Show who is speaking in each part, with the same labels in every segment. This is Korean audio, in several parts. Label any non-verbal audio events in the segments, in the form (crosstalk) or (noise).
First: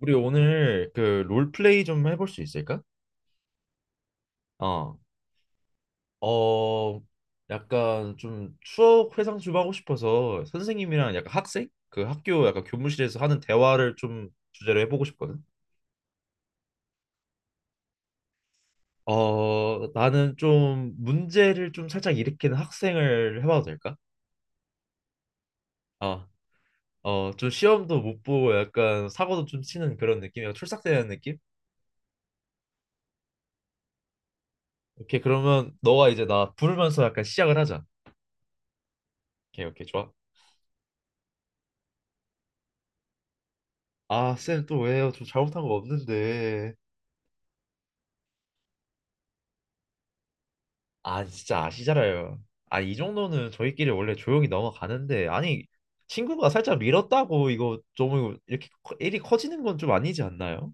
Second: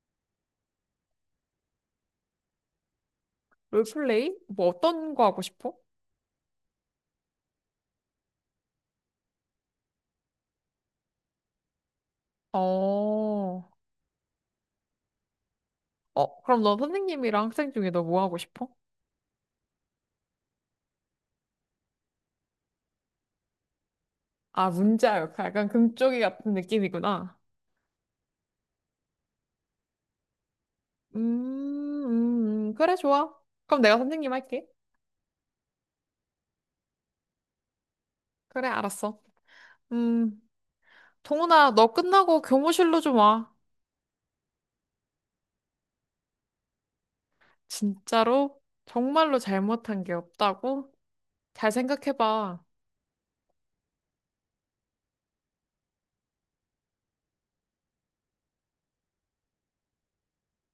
Speaker 1: 우리 오늘 그 롤플레이 좀 해볼 수 있을까?
Speaker 2: 롤플레이? 뭐
Speaker 1: 어,
Speaker 2: 어떤 거 하고 싶어?
Speaker 1: 어, 약간 좀 추억 회상 좀 하고 싶어서 선생님이랑 약간 학생? 그 학교 약간 교무실에서
Speaker 2: 어,
Speaker 1: 하는 대화를 좀 주제로 해보고 싶거든.
Speaker 2: 그럼 넌 선생님이랑 학생 중에 너 뭐 하고 싶어?
Speaker 1: 나는 좀 문제를 좀 살짝 일으키는 학생을 해봐도 될까?
Speaker 2: 아, 문자 역할. 약간 금쪽이
Speaker 1: 어,
Speaker 2: 같은 느낌이구나.
Speaker 1: 좀 시험도 못 보고 약간 사고도 좀 치는 그런 느낌이야. 출삭되는
Speaker 2: 음,
Speaker 1: 느낌?
Speaker 2: 그래, 좋아. 그럼 내가 선생님 할게.
Speaker 1: 오케이, 그러면 너가 이제 나 부르면서 약간 시작을 하자.
Speaker 2: 그래, 알았어.
Speaker 1: 오케이, 오케이, 좋아.
Speaker 2: 음, 동훈아, 너 끝나고 교무실로 좀 와.
Speaker 1: 아, 쌤 또 왜요? 저 잘못한 거 없는데.
Speaker 2: 진짜로? 정말로 잘못한 게 없다고?
Speaker 1: 아, 진짜
Speaker 2: 잘
Speaker 1: 아시잖아요.
Speaker 2: 생각해봐.
Speaker 1: 아, 이 정도는 저희끼리 원래 조용히 넘어가는데. 아니, 친구가 살짝 밀었다고 이거 좀 이렇게 일이 커지는 건 좀 아니지 않나요?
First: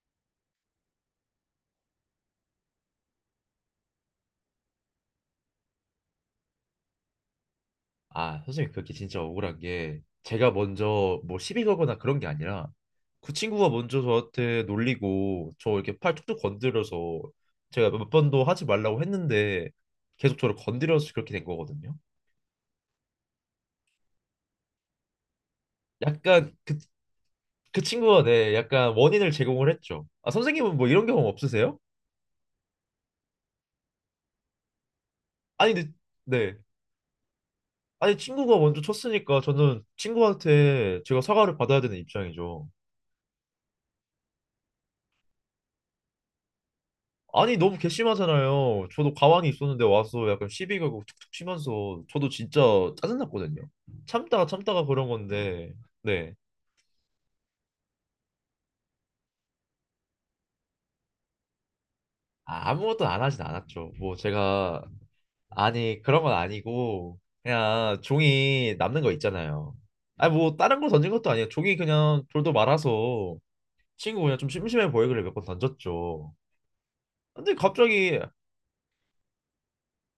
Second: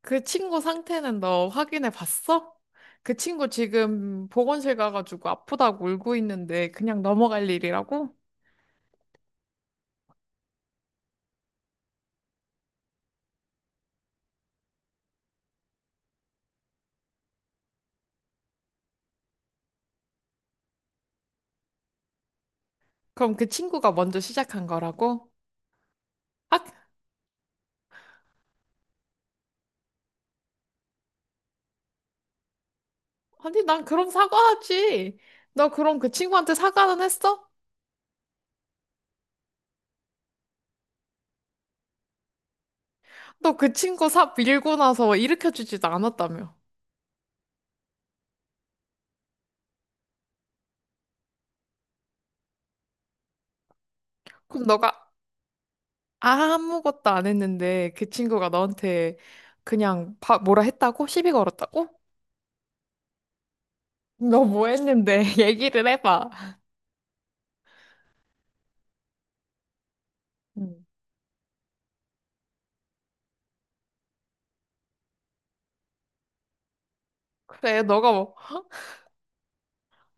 Speaker 2: 그 친구 상태는 너 확인해 봤어? 그 친구 지금 보건실 가가지고 아프다고 울고 있는데 그냥 넘어갈 일이라고?
Speaker 1: 아, 선생님 그게 진짜 억울한 게 제가 먼저 뭐 시비 걸거나 그런 게 아니라 그 친구가 먼저 저한테 놀리고 저 이렇게 팔 툭툭 건드려서 제가 몇 번도 하지 말라고 했는데 계속 저를 건드려서 그렇게 된 거거든요.
Speaker 2: 그럼 그 친구가 먼저 시작한 거라고?
Speaker 1: 약간
Speaker 2: 아,
Speaker 1: 그 친구가 네, 약간 원인을 제공을 했죠. 아, 선생님은 뭐 이런 경험 없으세요?
Speaker 2: 아니, 난 그럼 사과하지. 너
Speaker 1: 아니, 근데,
Speaker 2: 그럼 그 친구한테
Speaker 1: 네.
Speaker 2: 사과는 했어?
Speaker 1: 아니, 친구가 먼저 쳤으니까 저는 친구한테 제가 사과를 받아야 되는 입장이죠.
Speaker 2: 너 그 친구 사 밀고 나서 일으켜주지도 않았다며.
Speaker 1: 아니, 너무 괘씸하잖아요. 저도 가만히 있었는데 와서 약간 시비 가고 툭툭 치면서 저도 진짜 짜증났거든요. 참다가
Speaker 2: 그럼
Speaker 1: 참다가 그런
Speaker 2: 너가
Speaker 1: 건데, 네.
Speaker 2: 아무것도 안 했는데 그 친구가 너한테 그냥 바, 뭐라 했다고? 시비 걸었다고?
Speaker 1: 아, 아무것도 안 하진 않았죠. 뭐
Speaker 2: 너 뭐
Speaker 1: 제가
Speaker 2: 했는데 (laughs) 얘기를
Speaker 1: 아니, 그런
Speaker 2: 해봐.
Speaker 1: 건 아니고, 그냥 종이 남는 거 있잖아요. 아니, 뭐, 다른
Speaker 2: 음.
Speaker 1: 걸 던진 것도 아니에요. 종이 그냥 돌도 말아서 친구 그냥 좀 심심해 보이길래 몇 번 던졌죠. 근데
Speaker 2: 그래, 너가
Speaker 1: 갑자기,
Speaker 2: 뭐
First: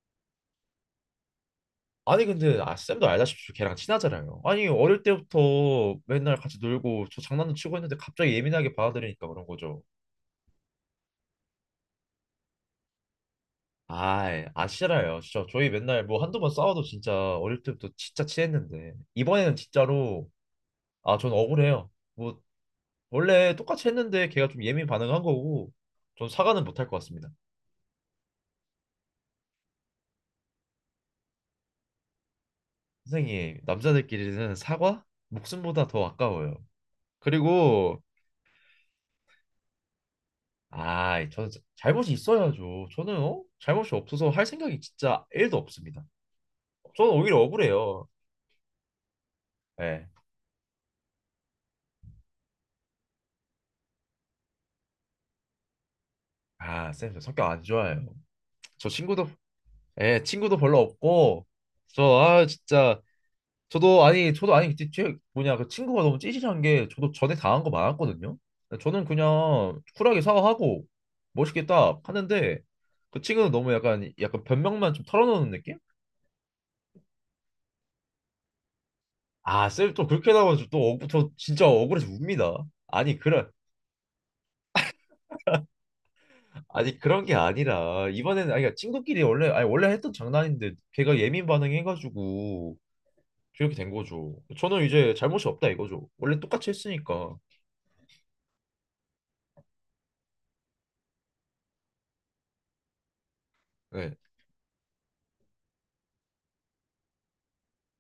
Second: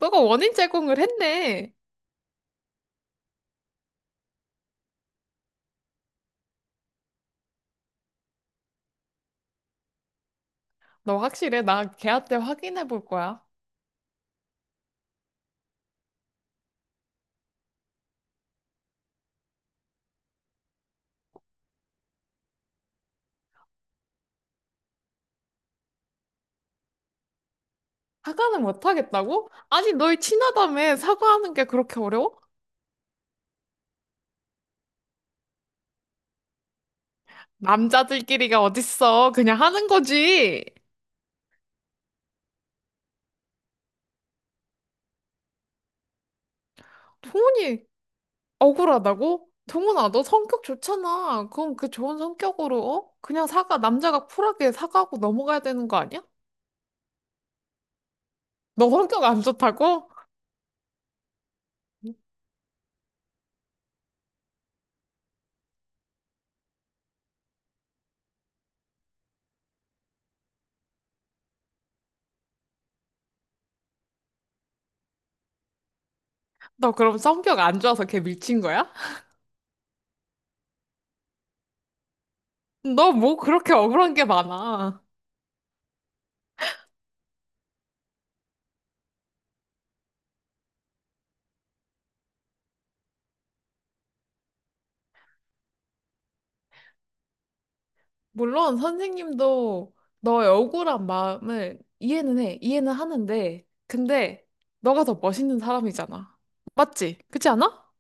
Speaker 2: 너가 원인 제공을 했네.
Speaker 1: 아니, 근데, 아, 쌤도 알다시피 걔랑 친하잖아요. 아니, 어릴 때부터 맨날 같이 놀고 저 장난도 치고 했는데 갑자기 예민하게 받아들이니까 그런 거죠.
Speaker 2: 너 확실해? 나 걔한테 확인해 볼 거야.
Speaker 1: 아이, 아, 싫어요. 진짜 저희 맨날 뭐 한두 번 싸워도 진짜 어릴 때부터 진짜 친했는데. 이번에는 진짜로, 아, 전 억울해요. 뭐 원래 똑같이 했는데 걔가 좀 예민 반응한 거고 전 사과는 못 할 것 같습니다.
Speaker 2: 사과는 못 하겠다고? 아니, 너희 친하다며 사과하는 게 그렇게 어려워?
Speaker 1: 선생님, 남자들끼리는 사과 목숨보다 더 아까워요. 그리고
Speaker 2: 남자들끼리가 어딨어. 그냥 하는 거지.
Speaker 1: 아, 저는 잘못이 있어야죠. 저는 어? 잘못이 없어서 할 생각이 진짜 1도 없습니다. 저는 오히려
Speaker 2: 동훈이
Speaker 1: 억울해요.
Speaker 2: 억울하다고?
Speaker 1: 예.
Speaker 2: 동훈아, 너 성격 좋잖아. 그럼 그 좋은 성격으로, 어? 그냥 사과, 남자가 쿨하게 사과하고 넘어가야 되는 거 아니야?
Speaker 1: 아, 쌤, 저 성격 안 좋아요. 저
Speaker 2: 너 성격
Speaker 1: 친구도
Speaker 2: 안 좋다고?
Speaker 1: 예, 친구도 별로 없고 저 아 진짜 저도 아니 그때 제 뭐냐 그 친구가 너무 찌질한 게 저도 전에 당한 거 많았거든요. 저는 그냥 쿨하게 사과하고 멋있게 딱 하는데 그 친구는 너무 약간 변명만 좀 털어놓는 느낌?
Speaker 2: 너 그럼 성격 안 좋아서 걔 밀친 거야?
Speaker 1: 아 쌤 또 그렇게 나오면 또 저 진짜 억울해서 웁니다.
Speaker 2: 너
Speaker 1: 아니
Speaker 2: 뭐
Speaker 1: 그런
Speaker 2: 그렇게 억울한 게 많아.
Speaker 1: 아니 그런 게 아니라 이번에는 아니 그러니까 친구끼리 원래 아니 원래 했던 장난인데 걔가 예민 반응해가지고 그렇게 된 거죠. 저는 이제 잘못이 없다 이거죠. 원래 똑같이 했으니까.
Speaker 2: 물론 선생님도 너의 억울한 마음을 이해는 해. 이해는 하는데.
Speaker 1: 네.
Speaker 2: 근데 너가 더 멋있는 사람이잖아. 맞지? 그렇지 않아?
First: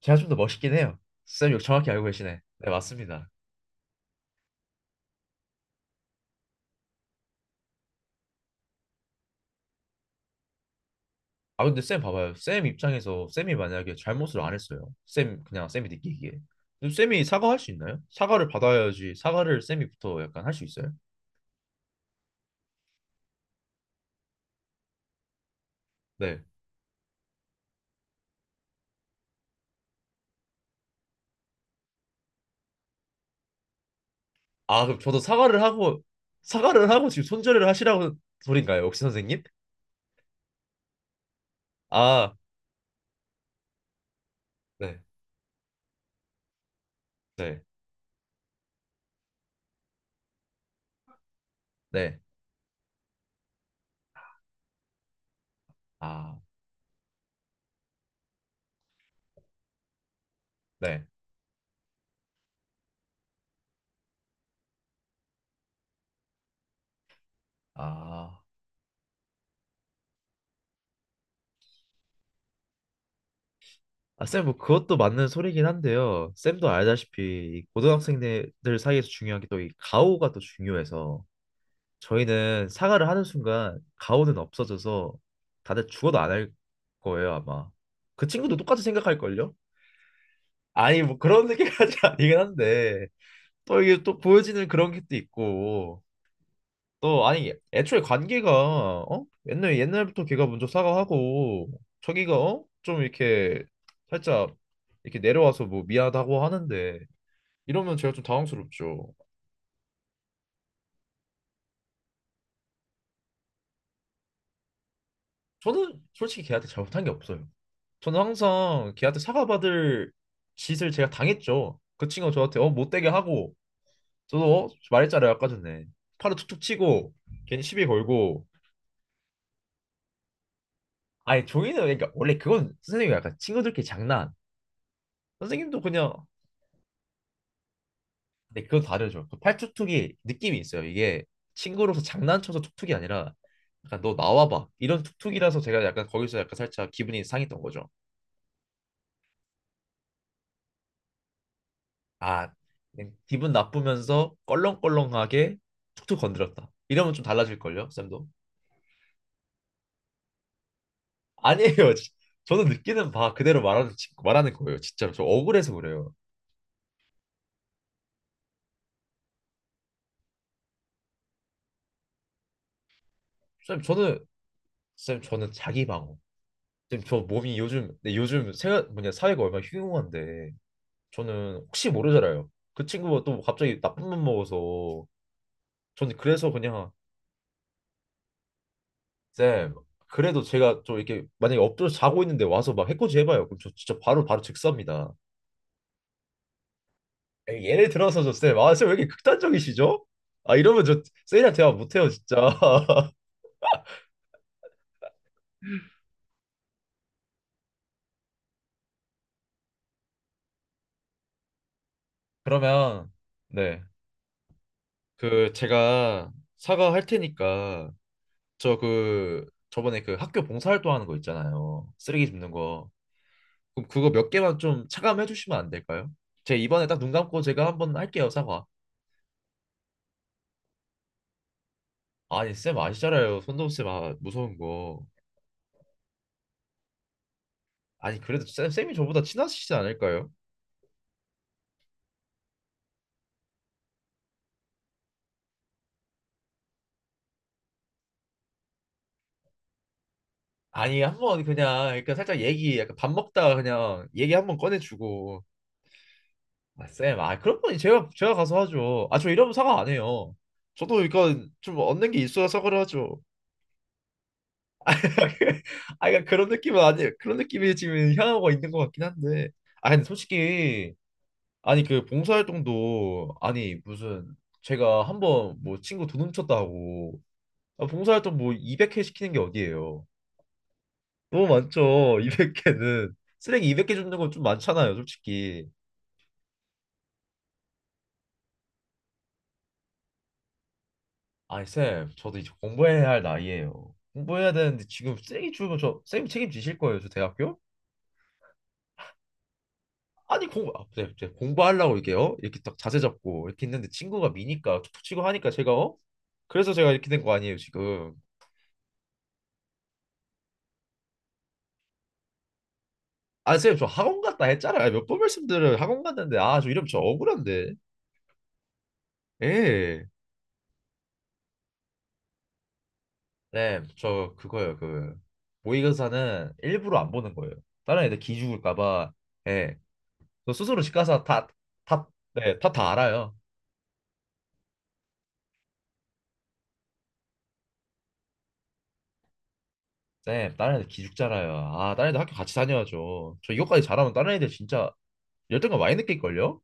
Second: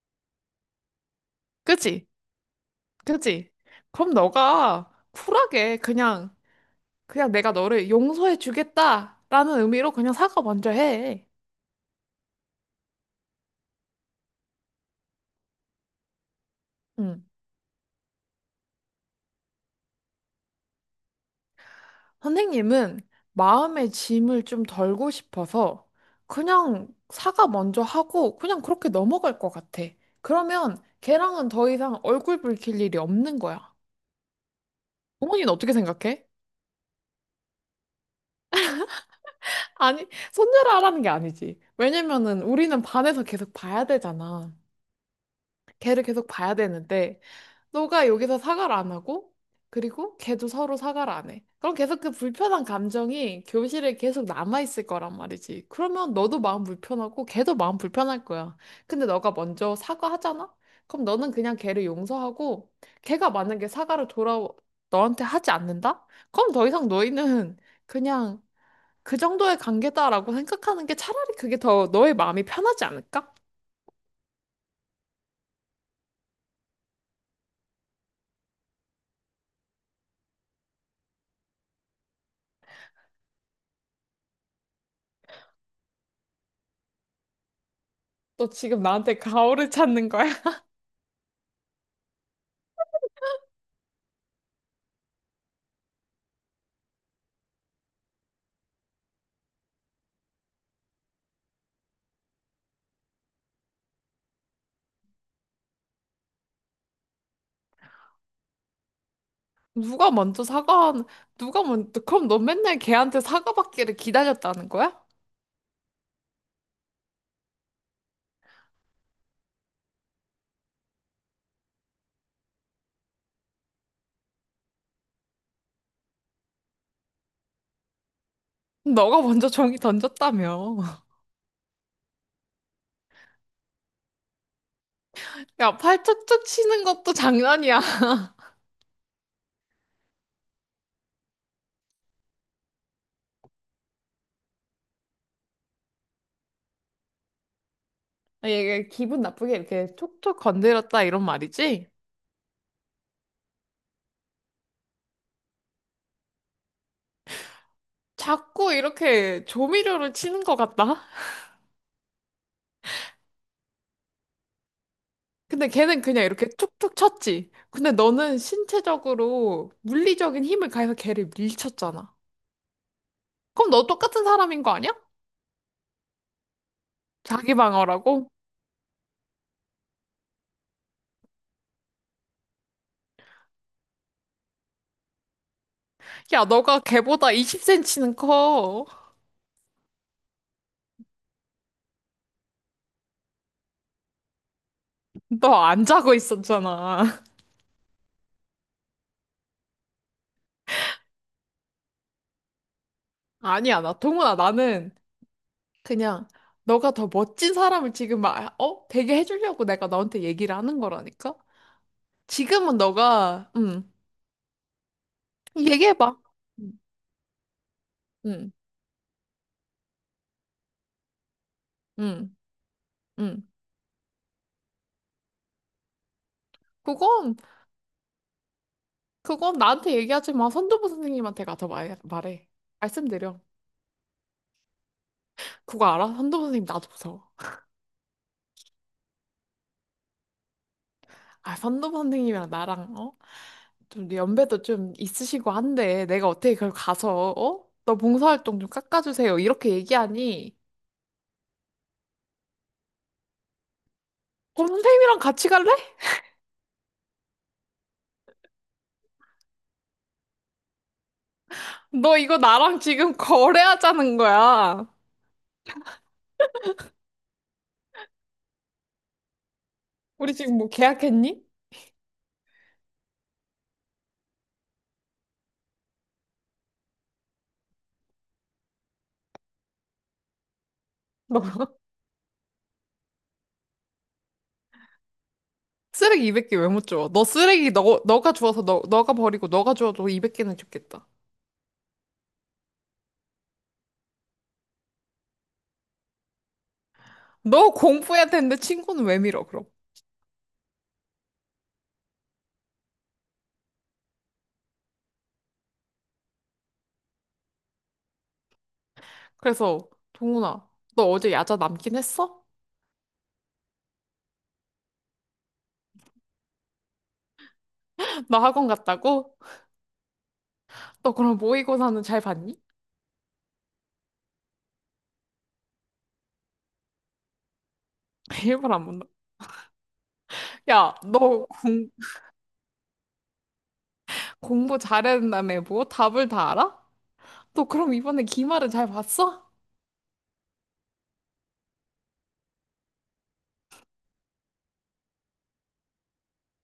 Speaker 1: 제가 좀 더 멋있긴 해요. 쌤 이거 정확히 알고
Speaker 2: 그치?
Speaker 1: 계시네. 네, 맞습니다.
Speaker 2: 그치? 그럼 너가 쿨하게 그냥 내가 너를 용서해 주겠다라는 의미로 그냥 사과 먼저 해.
Speaker 1: 아 근데 쌤 봐봐요. 쌤 입장에서 쌤이 만약에 잘못을 안 했어요. 쌤 그냥 쌤이 느끼기에. 근데
Speaker 2: 응.
Speaker 1: 쌤이 사과할 수 있나요? 사과를 받아야지. 사과를 쌤이부터 약간 할 수 있어요?
Speaker 2: 선생님은 마음의 짐을 좀 덜고 싶어서
Speaker 1: 네.
Speaker 2: 그냥 사과 먼저 하고 그냥 그렇게 넘어갈 것 같아. 그러면 걔랑은 더 이상 얼굴 붉힐 일이 없는 거야.
Speaker 1: 아 그럼 저도
Speaker 2: 어머니는
Speaker 1: 사과를
Speaker 2: 어떻게
Speaker 1: 하고
Speaker 2: 생각해?
Speaker 1: 사과를 하고 지금 손절을 하시라고 소린가요, 혹시 선생님?
Speaker 2: 아니, 손절하라는 게 아니지.
Speaker 1: 아
Speaker 2: 왜냐면은 우리는 반에서 계속 봐야 되잖아.
Speaker 1: 네,
Speaker 2: 걔를 계속 봐야 되는데
Speaker 1: 네,
Speaker 2: 너가 여기서 사과를 안 하고, 그리고 걔도 서로 사과를 안 해. 그럼 계속 그
Speaker 1: 네,
Speaker 2: 불편한 감정이 교실에 계속 남아있을 거란 말이지. 그러면
Speaker 1: 아
Speaker 2: 너도 마음 불편하고, 걔도 마음 불편할 거야. 근데 너가 먼저 사과하잖아? 그럼
Speaker 1: 네,
Speaker 2: 너는 그냥 걔를 용서하고, 걔가 만약에 사과를 돌아, 너한테 하지 않는다? 그럼 더 이상 너희는
Speaker 1: 아.
Speaker 2: 그냥 그 정도의 관계다라고 생각하는 게 차라리 그게 더 너의 마음이 편하지 않을까?
Speaker 1: 아, 쌤, 뭐 그것도 맞는 소리긴 한데요. 쌤도 알다시피 이 고등학생들 사이에서 중요한 게 또 이 가오가 또 중요해서 저희는 사과를 하는 순간 가오는 없어져서 다들 죽어도 안 할 거예요, 아마. 그
Speaker 2: 너
Speaker 1: 친구도 똑같이
Speaker 2: 지금 나한테
Speaker 1: 생각할걸요?
Speaker 2: 가오를 찾는 거야?
Speaker 1: 아니, 뭐 그런 생각까지 (laughs) 아니긴 한데 또 이게 또 보여지는 그런 게 또 있고 너 아니 애초에 관계가 어? 옛날 옛날부터 걔가 먼저 사과하고 저기가 어? 좀 이렇게 살짝 이렇게 내려와서 뭐 미안하다고 하는데 이러면 제가 좀 당황스럽죠.
Speaker 2: 누가 먼저 사과, 누가 먼저, 그럼 너 맨날 걔한테 사과 받기를 기다렸다는 거야?
Speaker 1: 저는 솔직히 걔한테 잘못한 게 없어요. 저는 항상 걔한테 사과받을 짓을 제가 당했죠. 그 친구가 저한테 어 못되게 하고 저도 어? 말했잖아요 아까 전에 팔을 툭툭 치고 괜히 시비 걸고
Speaker 2: 너가 먼저 종이 던졌다며. (laughs)
Speaker 1: 아니 종이는 그러니까 원래 그건 선생님이 약간 친구들끼리 장난
Speaker 2: 야,
Speaker 1: 선생님도
Speaker 2: 팔
Speaker 1: 그냥
Speaker 2: 척척 치는 것도 장난이야. (laughs)
Speaker 1: 근데 그건 다르죠. 그 팔뚝뚝이 느낌이 있어요. 이게 친구로서 장난쳐서 툭툭이 아니라 약간 너 나와봐 이런 툭툭이라서 제가 약간 거기서 약간 살짝 기분이 상했던 거죠.
Speaker 2: 아, 얘 기분 나쁘게 이렇게 촉촉 건드렸다 이런 말이지?
Speaker 1: 아 그냥 기분 나쁘면서 껄렁껄렁하게 툭툭 건드렸다. 이러면 좀 달라질 걸요, 쌤도?
Speaker 2: 자꾸 이렇게 조미료를 치는 것 같다?
Speaker 1: 아니에요. (laughs) 저는 느끼는 바 그대로 말하는 말하는 거예요. 진짜로 저
Speaker 2: 근데
Speaker 1: 억울해서
Speaker 2: 걔는
Speaker 1: 그래요.
Speaker 2: 그냥 이렇게 툭툭 쳤지. 근데 너는 신체적으로 물리적인 힘을 가해서 걔를 밀쳤잖아. 그럼
Speaker 1: 쌤
Speaker 2: 너 똑같은
Speaker 1: 저는
Speaker 2: 사람인 거 아니야?
Speaker 1: 쌤 저는 자기 방어. 쌤 저
Speaker 2: 자기
Speaker 1: 몸이 요즘 네,
Speaker 2: 방어라고?
Speaker 1: 요즘 세, 뭐냐 사회가 얼마나 흉흉한데 저는 혹시 모르잖아요. 그 친구가 또 갑자기 나쁜 맘 먹어서 저는
Speaker 2: 야,
Speaker 1: 그래서
Speaker 2: 너가
Speaker 1: 그냥
Speaker 2: 걔보다 20cm는 커.
Speaker 1: 쌤 그래도 제가 좀 이렇게 만약에 엎드려 자고 있는데 와서 막 해코지 해봐요. 그럼 저 진짜 바로 바로 즉사입니다.
Speaker 2: 너 안 자고 있었잖아. (laughs)
Speaker 1: 에이, 예를 들어서 저쌤아 쌤 왜 이렇게 극단적이시죠? 아 이러면 저 쌤이랑 대화 못해요 진짜. (laughs)
Speaker 2: 아니야, 나 동훈아, 나는 그냥 너가 더 멋진 사람을 지금 막, 어? 되게 해주려고 내가 너한테 얘기를 하는 거라니까? 지금은
Speaker 1: 그러면
Speaker 2: 너가,
Speaker 1: 네
Speaker 2: 응,
Speaker 1: 그
Speaker 2: 얘기해봐.
Speaker 1: 제가
Speaker 2: 응,
Speaker 1: 사과할 테니까
Speaker 2: 응,
Speaker 1: 저 그 저번에 그 학교 봉사활동 하는 거 있잖아요. 쓰레기
Speaker 2: 응.
Speaker 1: 줍는 거.
Speaker 2: 응.
Speaker 1: 그럼 그거 몇 개만 좀 차감해 주시면 안 될까요? 제가 이번에 딱 눈
Speaker 2: 그건,
Speaker 1: 감고 제가 한번 할게요, 사과.
Speaker 2: 그건 나한테 얘기하지 마. 선도부 선생님한테 가서 말, 말해.
Speaker 1: 아니, 쌤
Speaker 2: 말씀드려.
Speaker 1: 아시잖아요. 손동훈 쌤아 무서운 거.
Speaker 2: 그거 알아? 선도부 선생님 나도 무서워.
Speaker 1: 아니, 그래도 쌤, 쌤이 저보다 친하시지 않을까요?
Speaker 2: 아, 선도부 선생님이랑 나랑, 어? 좀 연배도 좀 있으시고 한데 내가 어떻게 그걸 가서 어? 너 봉사활동 좀 깎아주세요. 이렇게 얘기하니
Speaker 1: 아니, 한번 그냥 그러니까 살짝 얘기 약간 밥 먹다가 그냥 얘기 한번
Speaker 2: 어, 선생님이랑
Speaker 1: 꺼내주고.
Speaker 2: 같이 갈래?
Speaker 1: 아, 쌤, 아 그런 건 제가 제가 가서 하죠. 아, 저 이러면 사과 안 해요. 저도 그러니까 좀 얻는
Speaker 2: 너
Speaker 1: 게
Speaker 2: 이거
Speaker 1: 있어야 사과를
Speaker 2: 나랑 지금
Speaker 1: 하죠.
Speaker 2: 거래하자는 거야.
Speaker 1: (laughs) 아, 그러니까 그런 느낌은 아니에요. 그런 느낌이 지금 향하고 있는 것 같긴 한데. 아, 근데
Speaker 2: 우리 지금 뭐
Speaker 1: 솔직히
Speaker 2: 계약했니?
Speaker 1: 아니 그 봉사활동도 아니 무슨 제가 한번 뭐 친구 돈 훔쳤다 하고 아, 봉사활동 뭐 200회 시키는 게 어디예요?
Speaker 2: 너
Speaker 1: 너무
Speaker 2: (laughs)
Speaker 1: 많죠. 200개는 쓰레기 200개 줍는 건 좀 많잖아요, 솔직히.
Speaker 2: 쓰레기 200개 왜 못 줘? 너 쓰레기 너 너가 주워서 너 너가 버리고 너가 주워도 200개는 줬겠다.
Speaker 1: 아니 쌤, 저도 이제 공부해야 할 나이예요. 공부해야 되는데 지금 쓰레기 주면 저 쌤이 책임지실 거예요, 저 대학교?
Speaker 2: 너 공부해야 되는데 친구는 왜 밀어 그럼?
Speaker 1: 아니 공부 아, 네, 네, 공부하려고 이렇게 요 이렇게 딱 자세 잡고 이렇게 있는데 친구가 미니까 툭툭 치고 하니까 제가 어? 그래서 제가 이렇게 된 거 아니에요, 지금.
Speaker 2: 그래서 동훈아 너 어제 야자 남긴 했어?
Speaker 1: 아, 선생님, 저 학원 갔다 했잖아요. 몇 번 말씀드려요. 학원 갔는데, 아, 저 이름 저 억울한데.
Speaker 2: (laughs) 너 학원 갔다고?
Speaker 1: 예.
Speaker 2: 너 그럼 모의고사는 잘 봤니?
Speaker 1: 네, 저 그거예요. 그 모의고사는 일부러 안 보는 거예요. 다른 애들
Speaker 2: (laughs)
Speaker 1: 기죽을까
Speaker 2: 일부러 안 본다.
Speaker 1: 봐. 예. 저 스스로 집
Speaker 2: 야,
Speaker 1: 가서
Speaker 2: 너
Speaker 1: 다,
Speaker 2: 공,
Speaker 1: 다, 네, 다, 다 알아요.
Speaker 2: 공부 잘했다며 뭐 답을 다 알아? 너 그럼 이번에 기말은 잘 봤어?
Speaker 1: 네, 다른 애들 기죽잖아요. 아, 다른 애들 학교 같이 다녀야죠. 저 이것까지 잘하면 다른 애들 진짜 열등감 많이 느낄걸요?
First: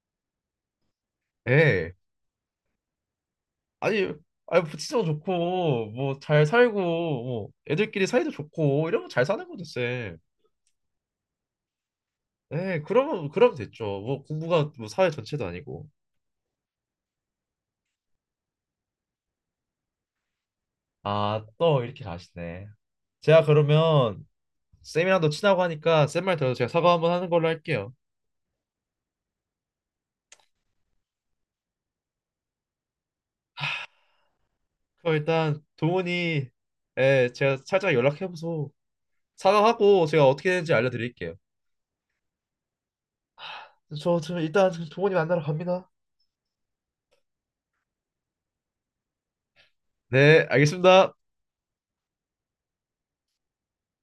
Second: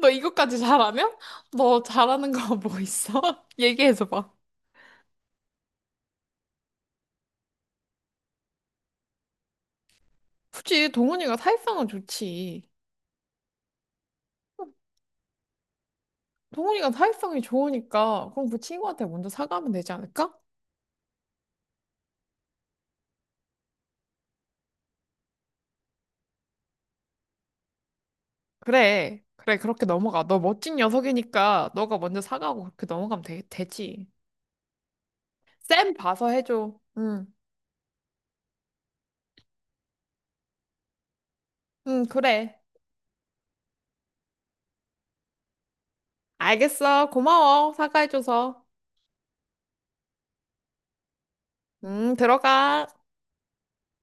Speaker 2: 너 이것까지 잘하면? 너
Speaker 1: 예.
Speaker 2: 잘하는 거 뭐 있어? (laughs)
Speaker 1: 아니,
Speaker 2: 얘기해줘봐.
Speaker 1: 아니, 부치도 좋고, 뭐, 잘 살고, 뭐, 애들끼리 사이도 좋고, 이러면 잘 사는 거죠, 쌤.
Speaker 2: 굳이 동훈이가 사회성은 좋지.
Speaker 1: 네, 그러면 그러면 됐죠. 뭐 공부가 뭐 사회 전체도 아니고.
Speaker 2: 동훈이가 사회성이 좋으니까 그럼 그 친구한테 먼저 사과하면 되지 않을까?
Speaker 1: 아, 또 이렇게 가시네. 제가 그러면 쌤이랑도 친하고 하니까 쌤 말 들어서 제가 사과 한번 하는 걸로 할게요.
Speaker 2: 그래, 그래 그렇게 넘어가. 너 멋진 녀석이니까 너가 먼저 사과하고 그렇게 넘어가면 되, 되지.
Speaker 1: 그럼 일단
Speaker 2: 쌤 봐서
Speaker 1: 동훈이
Speaker 2: 해줘. 응,
Speaker 1: 예, 제가 살짝 연락해보소. 사과하고 제가 어떻게 되는지 알려드릴게요.
Speaker 2: 응 그래.
Speaker 1: 저 일단 동훈이 만나러 갑니다.
Speaker 2: 알겠어. 고마워. 사과해줘서.
Speaker 1: 네, 알겠습니다.
Speaker 2: 들어가.